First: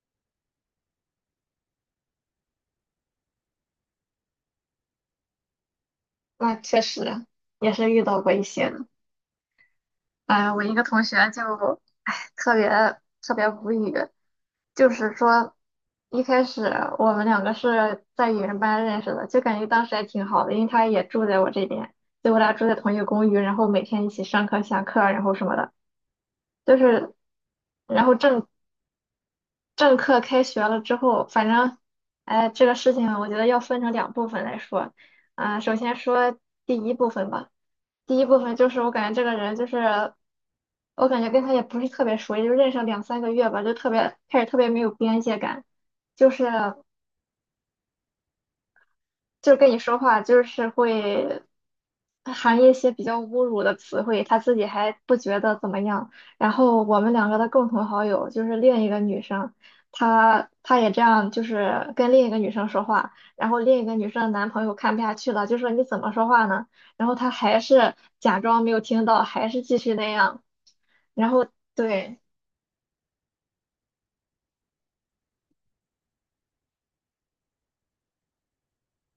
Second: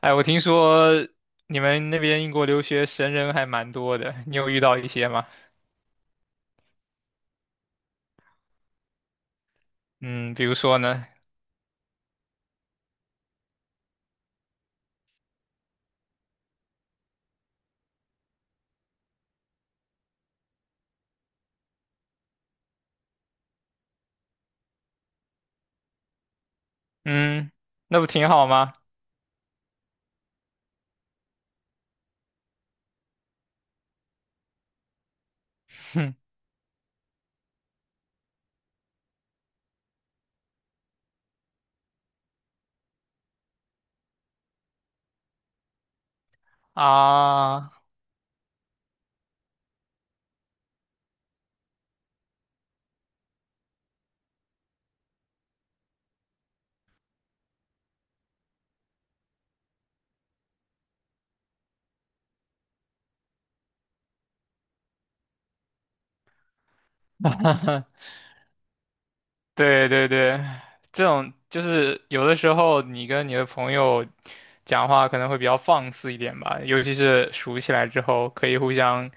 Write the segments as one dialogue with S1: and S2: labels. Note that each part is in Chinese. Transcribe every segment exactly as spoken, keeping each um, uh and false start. S1: 哎，我听说你们那边英国留学神人还蛮多的，你有遇到一些吗？
S2: 那确实也是遇到过一些的。
S1: 嗯，比
S2: 哎，
S1: 如
S2: 我一
S1: 说
S2: 个同
S1: 呢？
S2: 学就，哎，特别特别无语。就是说，一开始我们两个是在语言班认识的，就感觉当时还挺好的，因为他也住在我这边，就我俩住在同一个公寓，然后每天一起上课、下课，然后什么的，就是，
S1: 嗯，那
S2: 然
S1: 不
S2: 后
S1: 挺好
S2: 正
S1: 吗？
S2: 正课开学了之后，反正，哎，这个事情我觉得要分成两部分来说，啊、首先说 第一部分吧。第一部分就是我感觉这个人就是，我感觉跟他也不是特别熟，也就认识了两三个月吧，就特别开始特别没有边界感，就是
S1: 啊，
S2: 就跟你说话就是会含一些比较侮辱的词汇，他自己还不觉得怎么样。然后我们两个的共同好友就是另一个女生，她她也这样，就是跟另一个女生说话，然后另一个女生的男朋友看不下去了，就说你怎么说话呢？然后她还是 假装没有听到，还是继
S1: 对
S2: 续
S1: 对
S2: 那
S1: 对，
S2: 样。
S1: 这种就是
S2: 对，
S1: 有的时候你跟你的朋友讲话可能会比较放肆一点吧，尤其是熟起来之后，可以互相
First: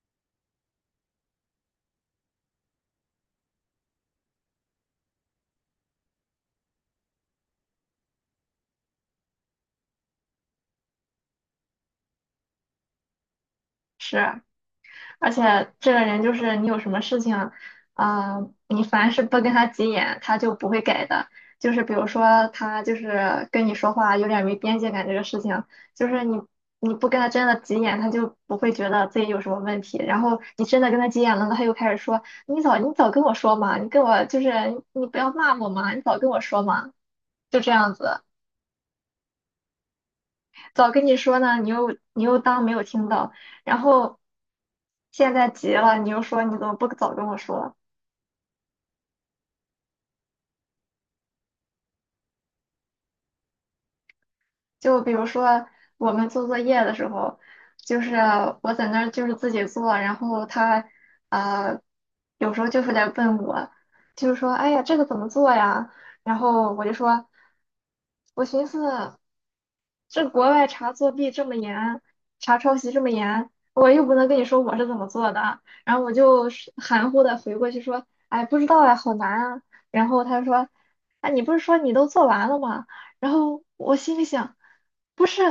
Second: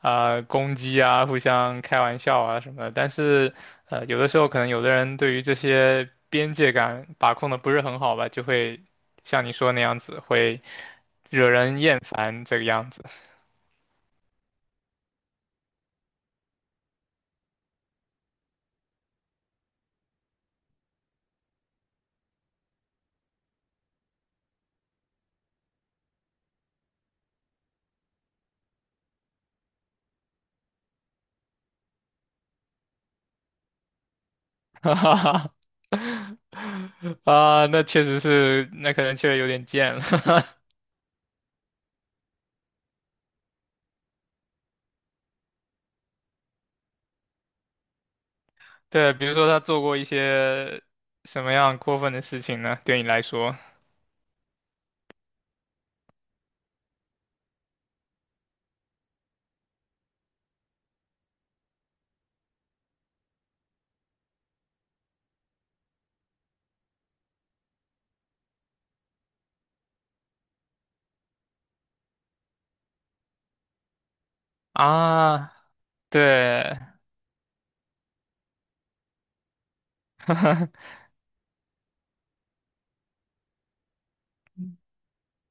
S1: 啊、呃攻击啊，互相开玩笑啊什么的。但是呃，有的时候可能有的人对于这些边界感把控的不是很好吧，就会像你说那样子，会惹人厌烦这个样子。
S2: 是。而且这个人就是你有什么事情，啊、你凡是不跟他急眼，他就不会改的。就是比如说他就是跟你说话有点没边界感这个事情，就是你你不跟他真的急眼，他就不会觉得自己有什么问题。然后你真的跟他急眼了，他又开始说你早你早跟我说嘛，你跟我就是
S1: 哈
S2: 你不
S1: 哈
S2: 要骂
S1: 哈
S2: 我嘛，你早跟我说嘛，就
S1: 啊，
S2: 这
S1: 那
S2: 样
S1: 确实
S2: 子。
S1: 是，那可能确实有点贱了。
S2: 早跟你说呢，你又你又当没有听到，然后现在急了，你又说你怎么不早跟我说？
S1: 对，比如说他做过一些什么样过分的事情呢？对你来说
S2: 就比如说我们做作业的时候，就是我在那儿就是自己做，然后他呃有时候就是来问我，就是说哎呀这个怎么做呀？然后我就说，我寻思。这国外查作弊这么严，查抄袭这么严，我又不能跟你说我是怎么做
S1: 啊，
S2: 的。然后我就是
S1: 对
S2: 含糊的回过去说，哎，不知道哎，好难啊。然后他说，哎，你不是说你都做完了吗？然后我心里想，不是，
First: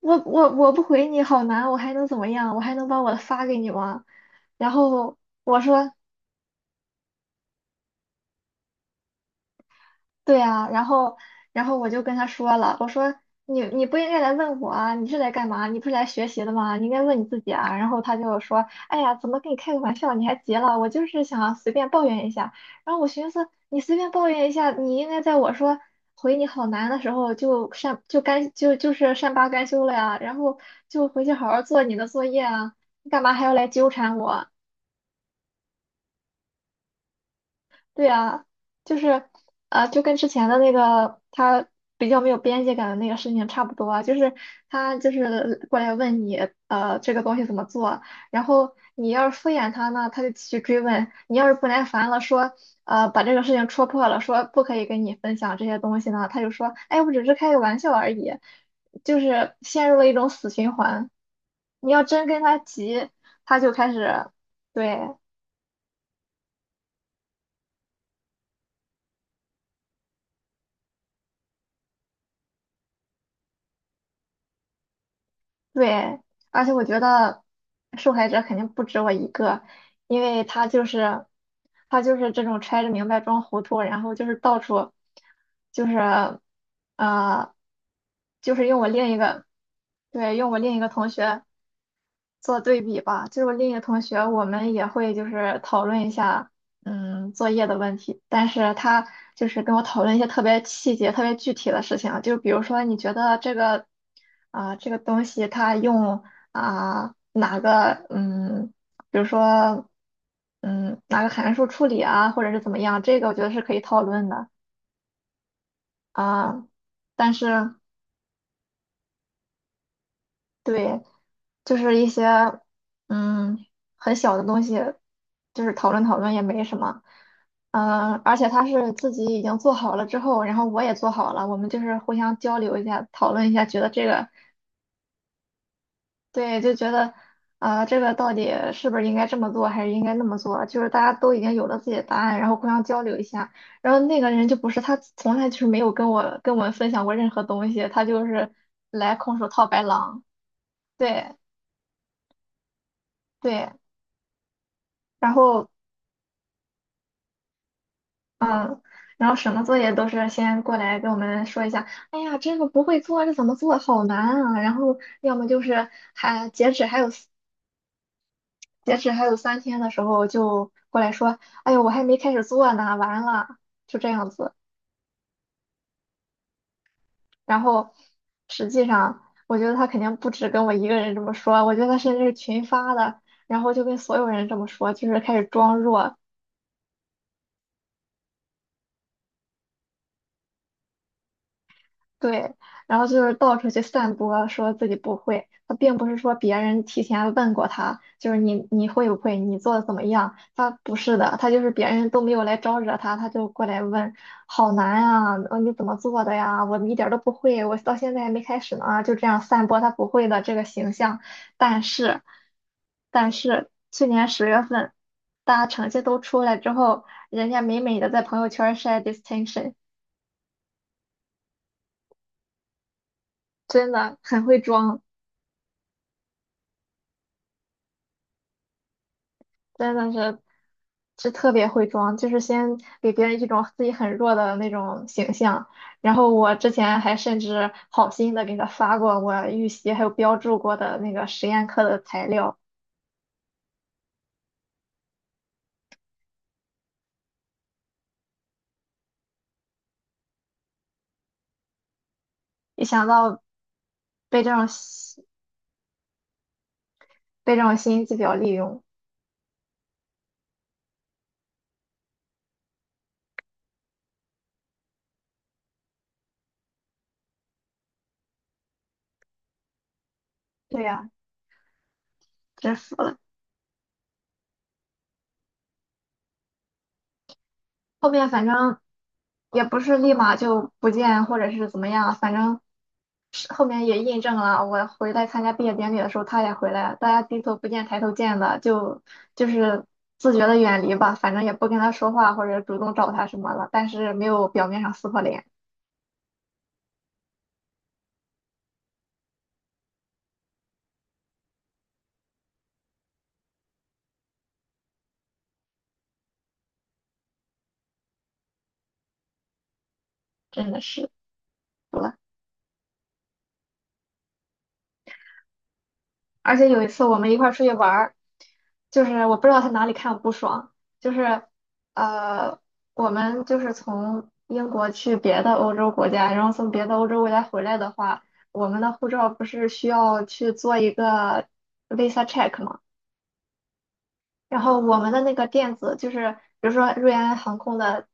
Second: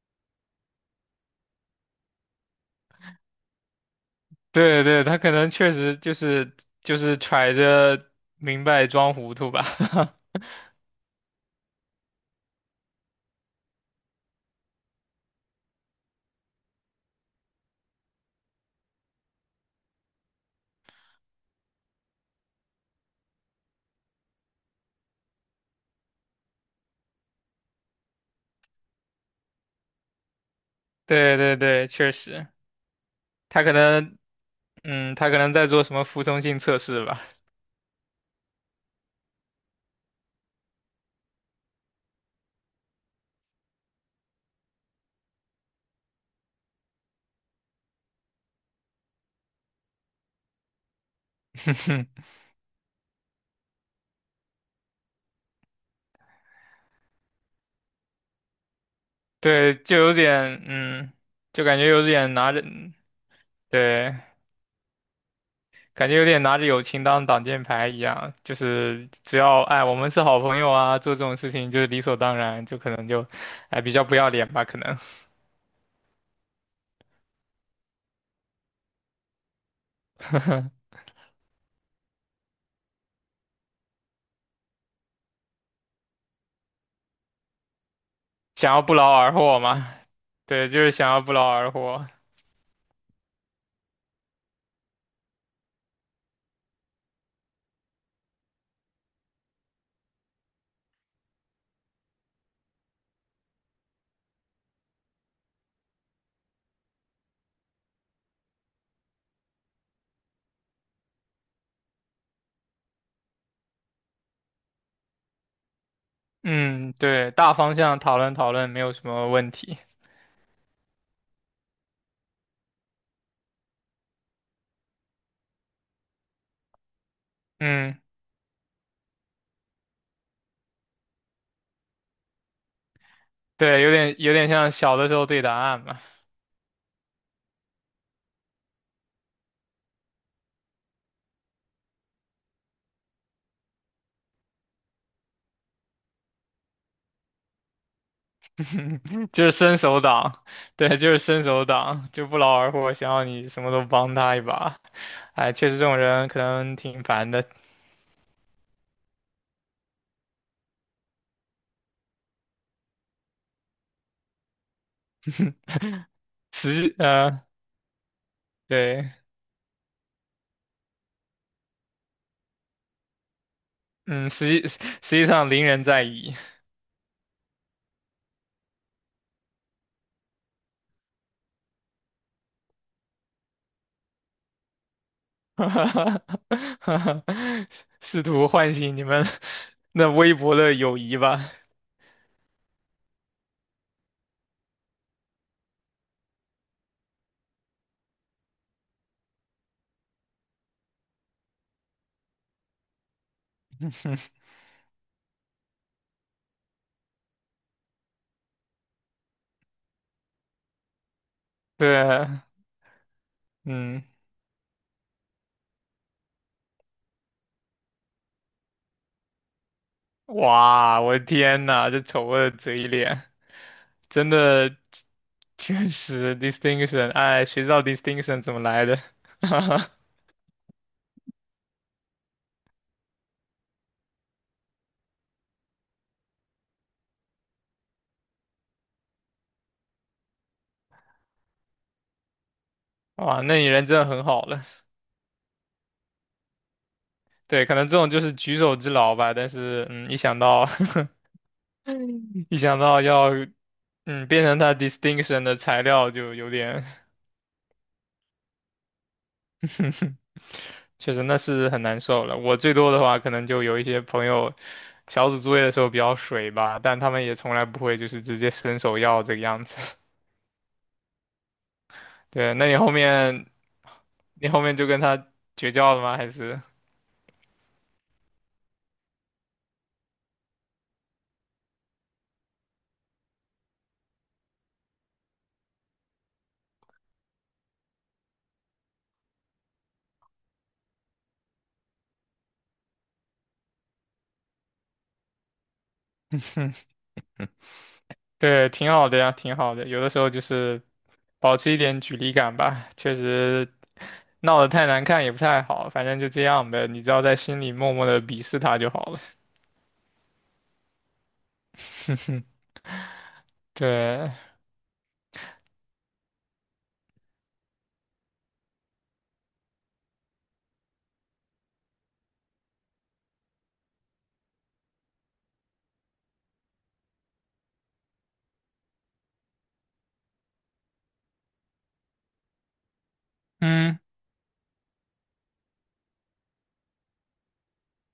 S2: 我我我不回你好难，我还能怎么样？我还能把我的发给你吗？然
S1: 对对，他
S2: 后
S1: 可能
S2: 我
S1: 确
S2: 说。
S1: 实就是就是揣着明白装糊涂吧。
S2: 对啊，然后然后我就跟他说了，我说你你不应该来问我啊，你是来干嘛？你不是来学习的吗？你应该问你自己啊。然后他就说，哎呀，怎么跟你开个玩笑？你还急了？我就是想随便抱怨一下。然后我寻思，你随便抱怨一下，你应该在我说回你好难的时候就善就甘就就是善罢甘休了呀，然后就回去
S1: 对
S2: 好
S1: 对
S2: 好做
S1: 对，
S2: 你的
S1: 确
S2: 作业
S1: 实，
S2: 啊，你干嘛还要
S1: 他
S2: 来
S1: 可
S2: 纠缠
S1: 能
S2: 我？
S1: 嗯，他可能在做什么服从性测试吧。
S2: 对啊，就是啊，就跟之前的那个他比较没有边界感的那个事情差不多啊就是他就是过来问你，呃，这个东西怎么做，然后你要是敷衍他呢，他就继续追问；你要是不耐烦了，说，呃，把这个事情戳破了，说不可以跟你分享这些东西呢，他就说，哎，我只是开个玩笑而已，就是
S1: 对，
S2: 陷
S1: 就
S2: 入了一
S1: 有
S2: 种死
S1: 点
S2: 循环。
S1: 嗯，就感觉
S2: 你要
S1: 有
S2: 真
S1: 点
S2: 跟
S1: 拿
S2: 他
S1: 着嗯
S2: 急，他就开
S1: 对。
S2: 始，对。
S1: 感觉有点拿着友情当挡箭牌一样，就是只要哎我们是好朋友啊，做这种事情就是理所当然，就可能就哎比较不要脸吧，可能
S2: 对，而且我觉得受害者肯定不止我一个，因为他就 是他就是这种揣着明白装糊涂，然后就是到处就是呃，就是
S1: 想
S2: 用
S1: 要
S2: 我
S1: 不
S2: 另
S1: 劳
S2: 一
S1: 而
S2: 个
S1: 获嘛，
S2: 对，用我
S1: 对，
S2: 另一
S1: 就
S2: 个
S1: 是
S2: 同
S1: 想要不
S2: 学。
S1: 劳而获。
S2: 做对比吧，就是我另一个同学，我们也会就是讨论一下，嗯，作业的问题，但是他就是跟我讨论一些特别细节、特别具体的事情，就比如说你觉得这个，啊、这个东西它用啊、哪个，嗯，比如说，嗯，哪个函数处理啊，或者是怎么样，这个我觉得是可以讨论的啊、
S1: 嗯，对，
S2: 但
S1: 大
S2: 是。
S1: 方向讨论讨论没有什么问题。
S2: 对，就是一些嗯很小的东西，就是讨论讨论也没什么。
S1: 嗯，
S2: 嗯，而且他是自己已经做好了之后，然后我也做好了，我们就是互相交流一下，讨论一下，觉
S1: 对，
S2: 得
S1: 有
S2: 这
S1: 点
S2: 个
S1: 有点像小的时候对答案嘛，
S2: 对，就觉得啊、这个到底是不是应该这么做，还是应该那么做？就是大家都已经有了自己的答案，然后互相交流一下。然后那个人就不是他，从来就是没有跟我跟我们分享过任何东西，他就是来 空
S1: 就
S2: 手
S1: 是
S2: 套
S1: 伸
S2: 白
S1: 手
S2: 狼。
S1: 党，对，就是
S2: 对
S1: 伸手党，就不劳而获，想要你什
S2: 对，
S1: 么都帮他一把。
S2: 然
S1: 哎，
S2: 后。
S1: 确实这种人可能挺烦的。
S2: 然后什么作业都是先过来跟我们说一下，哎呀，这个不会做，这怎么做，好难啊！然后要么就是还截止
S1: 实
S2: 还有四
S1: 呃
S2: 截止
S1: 对，
S2: 还有三天的时候就过来说，哎呦，我还没开始做呢，完了，就这样
S1: 嗯，实
S2: 子。
S1: 际实际上邻人在矣，
S2: 然后实际上，我觉得他肯定不止跟我一个人这么说，我觉得他甚至是群发的，然后就跟所有人这么说，就是开始装弱，
S1: 试图唤醒你们那微薄的友谊吧。
S2: 对，然后就是到处去散播，说自己不会。他并不是说别人提前问过他，就是你你会不会，你做的怎么样？他不是的，他就是别人都没有来招惹他，他就过来问，好难啊，呃你怎么做的呀？我一点儿都不会，我到现在还没开始呢啊，就这样散播他不会的这个形象。但是，
S1: 对，
S2: 但是
S1: 嗯，
S2: 去年十月份，大家成绩都出来之后，人家美美的在朋友圈晒 distinction，
S1: 哇，我的天呐，这丑恶的嘴脸，
S2: 真的
S1: 真
S2: 很会
S1: 的
S2: 装。
S1: 确实 distinction，哎，谁知道 distinction 怎么来的？
S2: 真的是是特别会装，就是先给别人一种自己很弱的那种形象。然后我之前还甚至好心的给他发过我预习还有标注过的那个实验课的材料，
S1: 哇，那你人真的很好了。对，可能这种就是举手之劳吧，但是嗯，一想到 一想
S2: 一
S1: 到
S2: 想
S1: 要
S2: 到
S1: 嗯，变
S2: 被这
S1: 成
S2: 种
S1: 他
S2: 心
S1: distinction 的材料就有点
S2: 被这种心机婊利用，
S1: 确实那是很难受了。我最多的话，可能就有一些朋友小组作业的时候比较水吧，但他们也从来不会就是直接伸手要这个样子。
S2: 对呀，
S1: 对，那
S2: 真
S1: 你后
S2: 服了。
S1: 面你后面就跟他绝交了吗？还是？
S2: 后面反正也不是立马就不见或者是怎么样，反正是后面也印证了，我回来参加毕业典礼的时候，他也回来了，大家低头不见抬头见的，就就是自觉的远离吧，反正也不跟他说话或者主动找他什么了，但是没有表面上撕破脸，
S1: 对，挺好的呀，挺好的。有的时候就是保持一点距离感吧，确实闹得太难看也不太好，反正就这样呗。你只要在心里默默的鄙视他就好了。
S2: 真的是服
S1: 嗯
S2: 了。
S1: 哼，对，
S2: 而且有一次我们一块儿出去玩儿，就是我不知道他哪里看我不爽，就是呃，我们就是从英国去别的欧洲国家，然后从别的欧洲国家回来的话，我们的护照不是需要去做一个 visa check 吗？
S1: 嗯，
S2: 然后我们的那个电子就是，比如说瑞安航空的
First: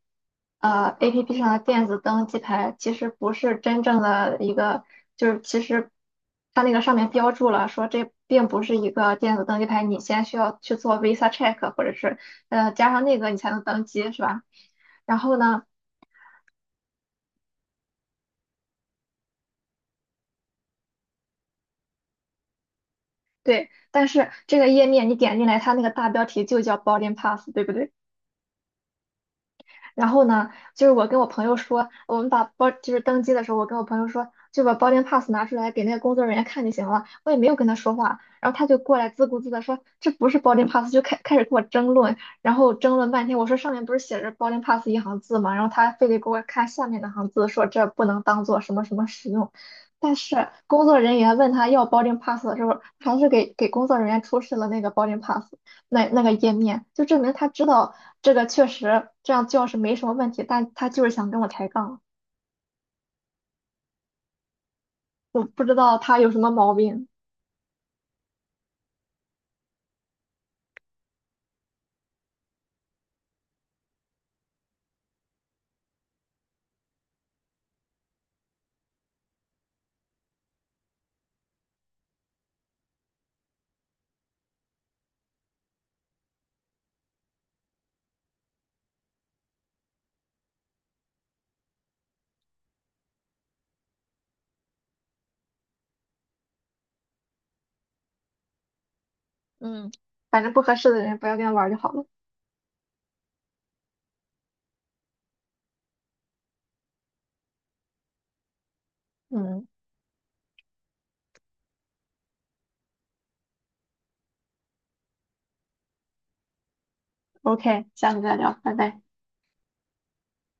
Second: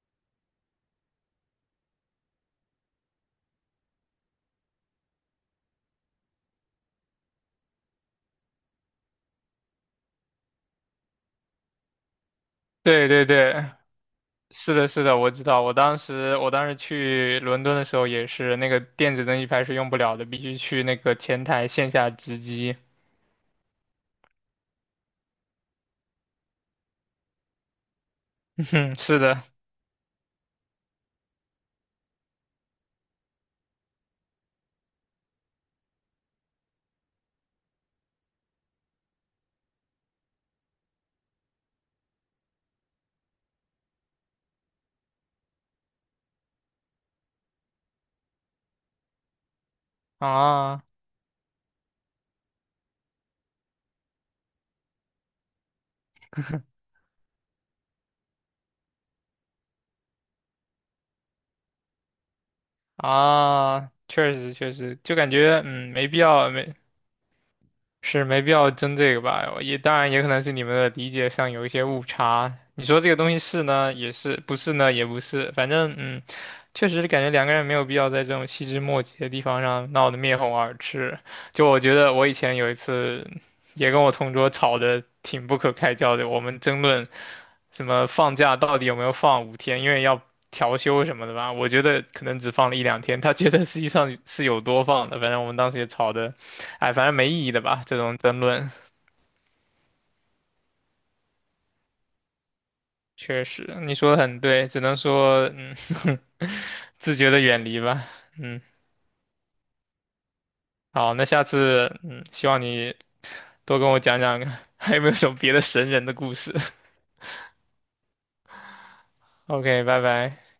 S2: 呃 A P P 上的电子登机牌，其实不是真正的一个，就是其实它那个上面标注了说这并不是一个电子登机牌，你先需要去做 Visa check 或者是呃加上
S1: 对
S2: 那
S1: 对
S2: 个你才能
S1: 对，
S2: 登机，是吧？
S1: 是的，是的，
S2: 然
S1: 我
S2: 后
S1: 知道。
S2: 呢，
S1: 我当时，我当时去伦敦的时候也是，那个电子登机牌是用不了的，必须去那个前台线下值机。
S2: 对，但是这个页面你点进来，它那个大标题就叫 boarding pass，对不对？
S1: 嗯哼，是的，
S2: 然后呢，就是我跟我朋友说，我们把包就是登机的时候，我跟我朋友说，就把 boarding pass 拿出来给那个工作人员看就行了。我也没有跟他说话，然后他就过来自顾自的说这不是 boarding pass，就开开始跟我争论，然后争论半天。我说上面不是写着 boarding pass 一行字吗？然后他非得给我看下面那行字，说这不能当做什么什么使用。但是
S1: 啊
S2: 工作人员问他要 boarding pass 的时候，还是给给工作人员出示了那个 boarding pass。那那个页面，就证明他知道这个确实这样叫是没什么问题，但他就是想跟我抬杠，
S1: 啊，确实确实，就感
S2: 我
S1: 觉
S2: 不知
S1: 嗯
S2: 道
S1: 没必
S2: 他有什么
S1: 要
S2: 毛
S1: 没
S2: 病，
S1: 是没必要争这个吧？也当然也可能是你们的理解上有一些误差。你说这个东西是呢，也是；不是呢，也不是。反正嗯，确实是感觉两个人没有必要在这种细枝末节的地方上闹得面红耳赤。就我觉得我以前有一次也跟我同桌吵得挺不可开交的，我们争论什么放假到底有没有放五天，因为要调休什么的吧。我觉得可能只放了一两天，他觉得实际上是有多放的。反正我们当时也吵得。哎，反正没意义的吧，这种争论，
S2: 嗯，反正不合适的人不要跟他玩儿就好了，
S1: 确实，你说的很对，只能说，嗯，自觉的远离吧，嗯，
S2: 嗯
S1: 好，那下次，嗯，希望你多跟我讲讲 还有没有什么别的神人的故事
S2: ，OK，下次再聊，拜拜。
S1: ？O K，拜拜。